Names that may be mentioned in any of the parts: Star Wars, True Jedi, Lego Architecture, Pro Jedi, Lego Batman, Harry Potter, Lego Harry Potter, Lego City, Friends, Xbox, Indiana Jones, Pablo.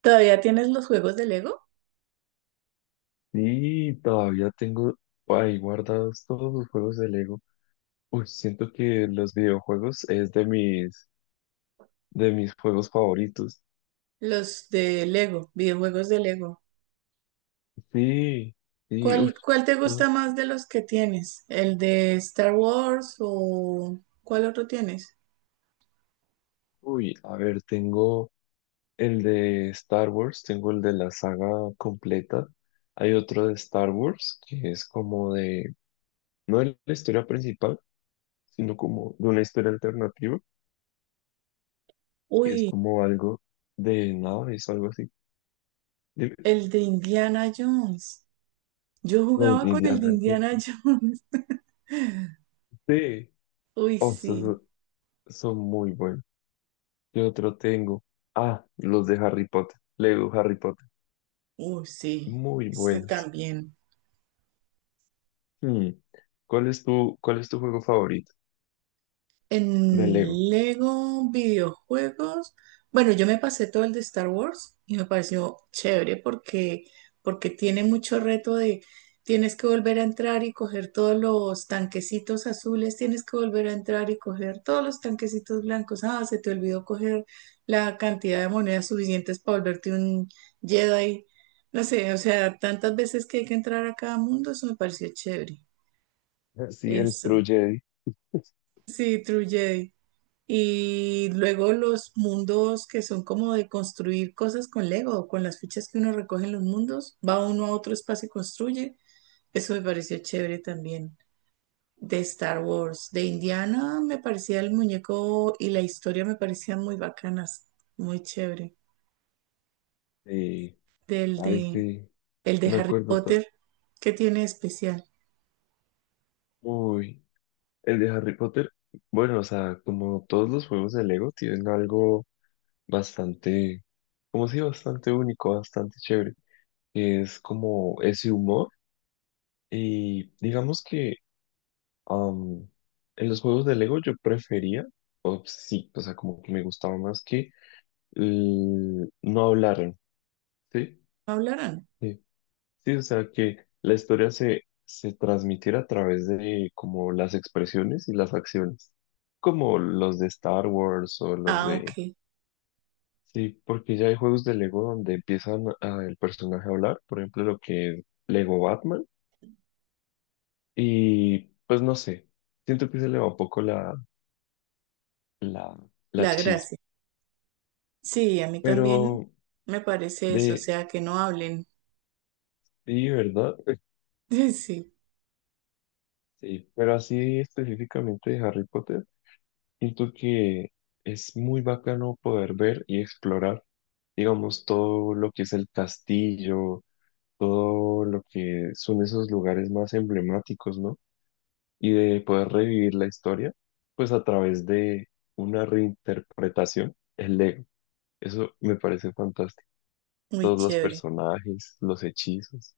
¿Todavía tienes los juegos de Lego? Sí, todavía tengo ahí guardados todos los juegos de Lego. Uy, siento que los videojuegos es de mis juegos favoritos. Los de Lego, videojuegos de Lego. Sí, sí, uy, ¿Cuál te ah, gusta más de los que tienes? ¿El de Star Wars o cuál otro tienes? A ver, tengo el de Star Wars, tengo el de la saga completa. Hay otro de Star Wars que es como de, no de la historia principal, sino como de una historia alternativa, que es Uy, como algo de naves o algo así. Dime, el de Indiana Jones. Yo los jugaba de con el de Indiana Indiana Jones. Jones. Sí. Uy, Oh, sí. son muy buenos. ¿Qué otro tengo? Ah, los de Harry Potter. Lego Harry Potter. Uy, sí. Muy Este buenos. también. Hmm. Cuál es tu juego favorito de En Lego? Lego videojuegos, bueno, yo me pasé todo el de Star Wars y me pareció chévere porque tiene mucho reto de tienes que volver a entrar y coger todos los tanquecitos azules, tienes que volver a entrar y coger todos los tanquecitos blancos. Ah, se te olvidó coger la cantidad de monedas suficientes para volverte un Jedi. No sé, o sea, tantas veces que hay que entrar a cada mundo, eso me pareció chévere. Sí, el Eso. Pro Jedi. Sí, True Jedi. Y luego los mundos que son como de construir cosas con Lego, o con las fichas que uno recoge en los mundos, va uno a otro espacio y construye. Eso me pareció chévere también. De Star Wars, de Indiana me parecía el muñeco y la historia me parecían muy bacanas, muy chévere. Eh, Del a de, veces el de me Harry acuerdo. Potter, ¿qué tiene de especial? Uy, el de Harry Potter. Bueno, o sea, como todos los juegos de Lego tienen algo bastante, como si bastante único, bastante chévere, que es como ese humor. Y digamos que, Am, en los juegos de Lego yo prefería, o sí, o sea, como que me gustaba más que no hablaran, ¿sí? ¿No hablarán? Sí, sí, o sea, que la historia se transmitiera a través de como las expresiones y las acciones, como los de Star Wars o los Ah, de... ok. Sí, porque ya hay juegos de Lego donde empiezan el personaje a hablar, por ejemplo, lo que es Lego Batman, y pues no sé, siento que se le va un poco la, la La chispa. gracia. Sí, a mí también Pero me parece eso, o de, sea, que no hablen. sí, ¿verdad? Sí, Sí, pero así específicamente de Harry Potter, siento que es muy bacano poder ver y explorar, digamos, todo lo que es el castillo, todo lo que son esos lugares más emblemáticos, ¿no? Y de poder revivir la historia, pues a través de una reinterpretación, el Lego. Eso me parece fantástico. muy Todos los chévere. personajes, los hechizos.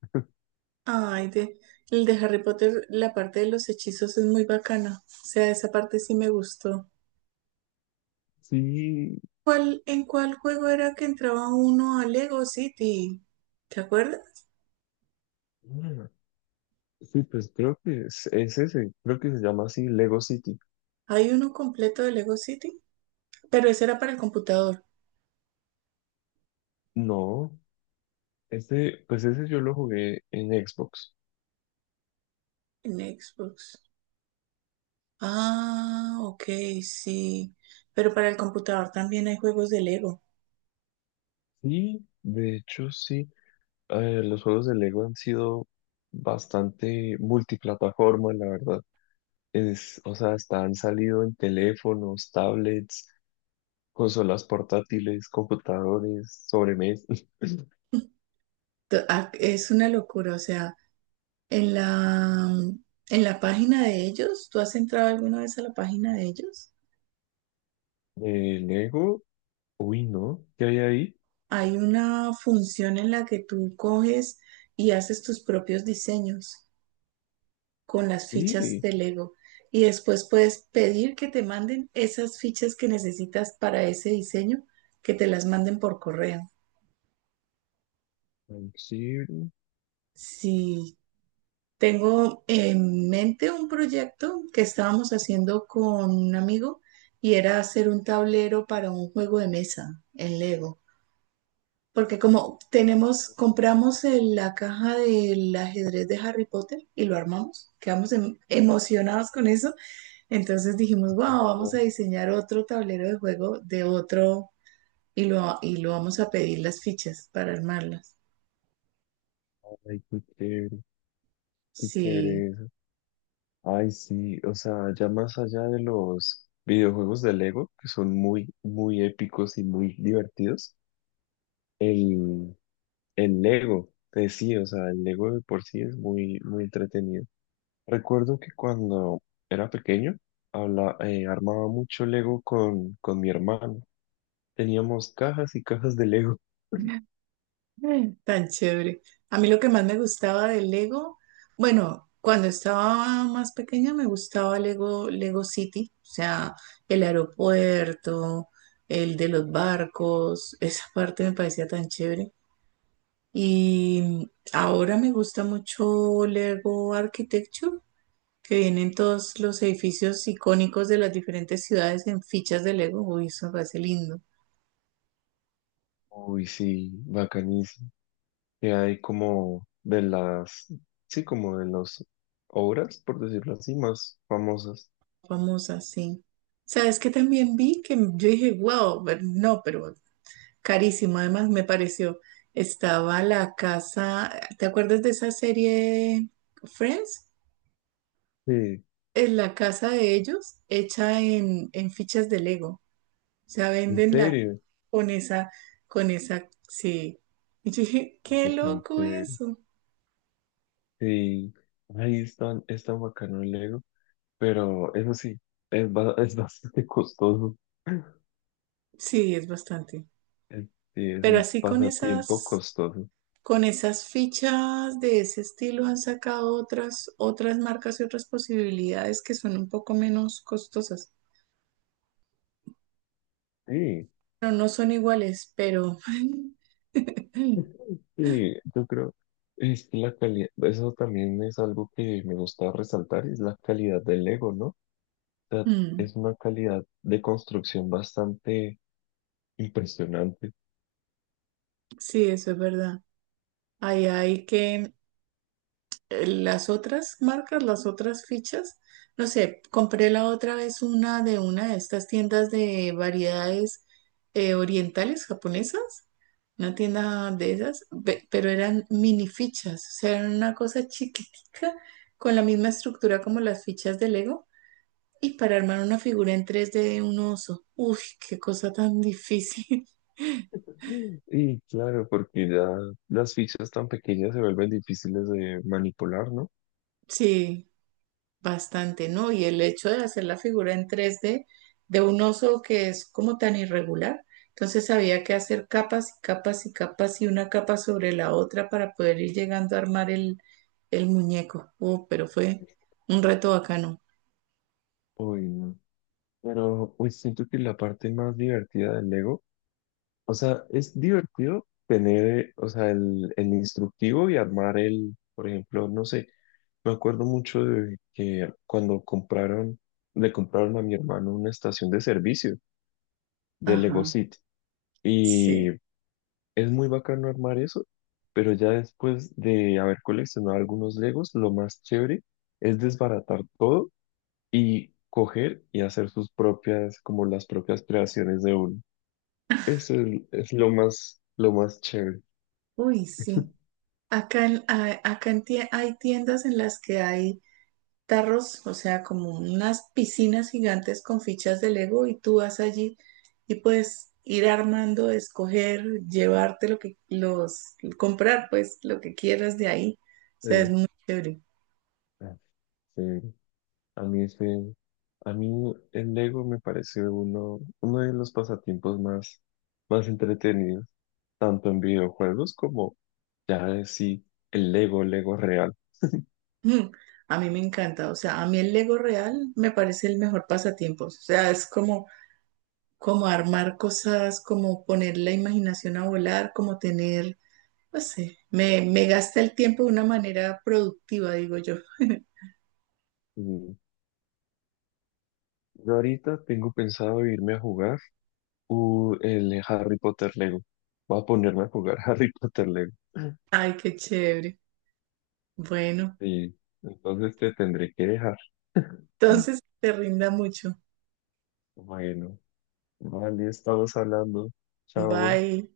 Ay, de, el de Harry Potter, la parte de los hechizos es muy bacana. O sea, esa parte sí me gustó. Sí, ¿En cuál juego era que entraba uno a Lego City? ¿Te acuerdas? sí, pues creo que es ese, creo que se llama así Lego City. Hay uno completo de Lego City, pero ese era para el computador, No, este, pues ese yo lo jugué en Xbox. en Xbox. Ah, ok, sí. Pero para el computador también hay juegos de Lego. Sí, de hecho sí, los juegos de Lego han sido bastante multiplataforma, la verdad. Es, o sea, hasta han salido en teléfonos, tablets, consolas portátiles, computadores, sobremesas. Es una locura, o sea. En la, en la página de ellos, ¿tú has entrado alguna vez a la página de ellos? De Lego, uy, ¿no? ¿Qué hay ahí? Hay una función en la que tú coges y haces tus propios diseños con las fichas Sí, de Lego y después puedes pedir que te manden esas fichas que necesitas para ese diseño, que te las manden por correo. ay, sí, Sí, tengo en mente un proyecto que estábamos haciendo con un amigo y era hacer un tablero para un juego de mesa en Lego. Porque como tenemos, compramos la caja del ajedrez de Harry Potter y lo armamos, quedamos emocionados con eso, entonces dijimos, wow, pero vamos no, a diseñar otro tablero de juego de otro y lo vamos a pedir las fichas para armarlas. ay, qué chévere, qué Sí, chévere. Ay, sí, o sea, ya más allá de los videojuegos de Lego, que son muy, muy épicos y muy divertidos, el, el Lego, sí, o sea, el Lego de por sí es muy, muy entretenido. Recuerdo que cuando era pequeño, armaba mucho Lego con mi hermano. Teníamos cajas y cajas de Lego. tan chévere. A mí lo que más me gustaba del Lego, bueno, cuando estaba más pequeña me gustaba Lego City, o sea, el aeropuerto, el de los barcos, esa parte me parecía tan chévere. Y ahora me gusta mucho Lego Architecture, que vienen todos los edificios icónicos de las diferentes ciudades en fichas de Lego. Uy, eso me parece lindo. Uy, sí, bacanísimo. Que hay como de las, sí, como de las obras, por decirlo así, más famosas. Famosa, sí. Sabes que también vi que yo dije, wow, pero no, pero carísimo. Además, me pareció, estaba la casa, ¿te acuerdas de esa serie Friends? Sí, Es la casa de ellos hecha en fichas de Lego. O sea, ¿en venden la serio? con esa, con esa, sí. Y yo dije, qué Está tan loco chévere. eso. Sí, ahí es tan bacano el Lego, pero eso sí, es, es bastante costoso. Sí, es bastante. Es- Sí, es Pero un así con pasatiempo esas costoso. con esas fichas de ese estilo han sacado otras marcas y otras posibilidades que son un poco menos costosas. Sí, Pero no son iguales, pero sí, yo creo, es que la calidad, eso también es algo que me gusta resaltar, es la calidad del Lego, ¿no? O sea, mm, es una calidad de construcción bastante impresionante. sí, eso es verdad. Ahí hay que las otras marcas, las otras fichas, no sé, compré la otra vez una de estas tiendas de variedades orientales japonesas, una tienda de esas, pero eran mini fichas, o sea, eran una cosa chiquitica con la misma estructura como las fichas de Lego y para armar una figura en tres d de un oso. Uy, qué cosa tan difícil. Y claro, porque ya las fichas tan pequeñas se vuelven difíciles de manipular, ¿no? Sí. Bastante, ¿no? Y el hecho de hacer la figura en tres d de un oso que es como tan irregular, entonces había que hacer capas y capas y capas y una capa sobre la otra para poder ir llegando a armar el muñeco. Pero fue un reto bacano. Uy, no. Pero pues siento que la parte más divertida del Lego, o sea, es divertido tener, o sea, el instructivo y armar el, por ejemplo, no sé, me acuerdo mucho de que cuando compraron, le compraron a mi hermano una estación de servicio de Lego Ajá, City. sí. Es muy bacano armar eso, pero ya después de haber coleccionado algunos Legos, lo más chévere es desbaratar todo y coger y hacer sus propias, como las propias creaciones de uno. Eso es lo más chévere. Uy, sí. Acá hay tiendas en las que hay tarros, o sea, como unas piscinas gigantes con fichas de Lego y tú vas allí y puedes ir armando, escoger, llevarte lo que los comprar, pues lo que quieras de ahí. O sea, es Sí. muy chévere. Ah, sí. A mí ese, a mí el Lego me parece uno de los pasatiempos más, más entretenidos, tanto en videojuegos como ya de sí, el Lego, Lego real. Mm, a mí me encanta, o sea, a mí el Lego real me parece el mejor pasatiempo. O sea, es como como armar cosas, como poner la imaginación a volar, como tener, no sé, me gasta el tiempo de una manera productiva, digo yo. Mm, yo ahorita tengo pensado irme a jugar el Harry Potter Lego. Voy a ponerme a jugar Harry Potter Lego. Ay, qué chévere. Bueno, Sí, entonces te tendré que dejar. Mm. entonces te rinda mucho. Bueno, vale, estamos hablando. Chao. Bye.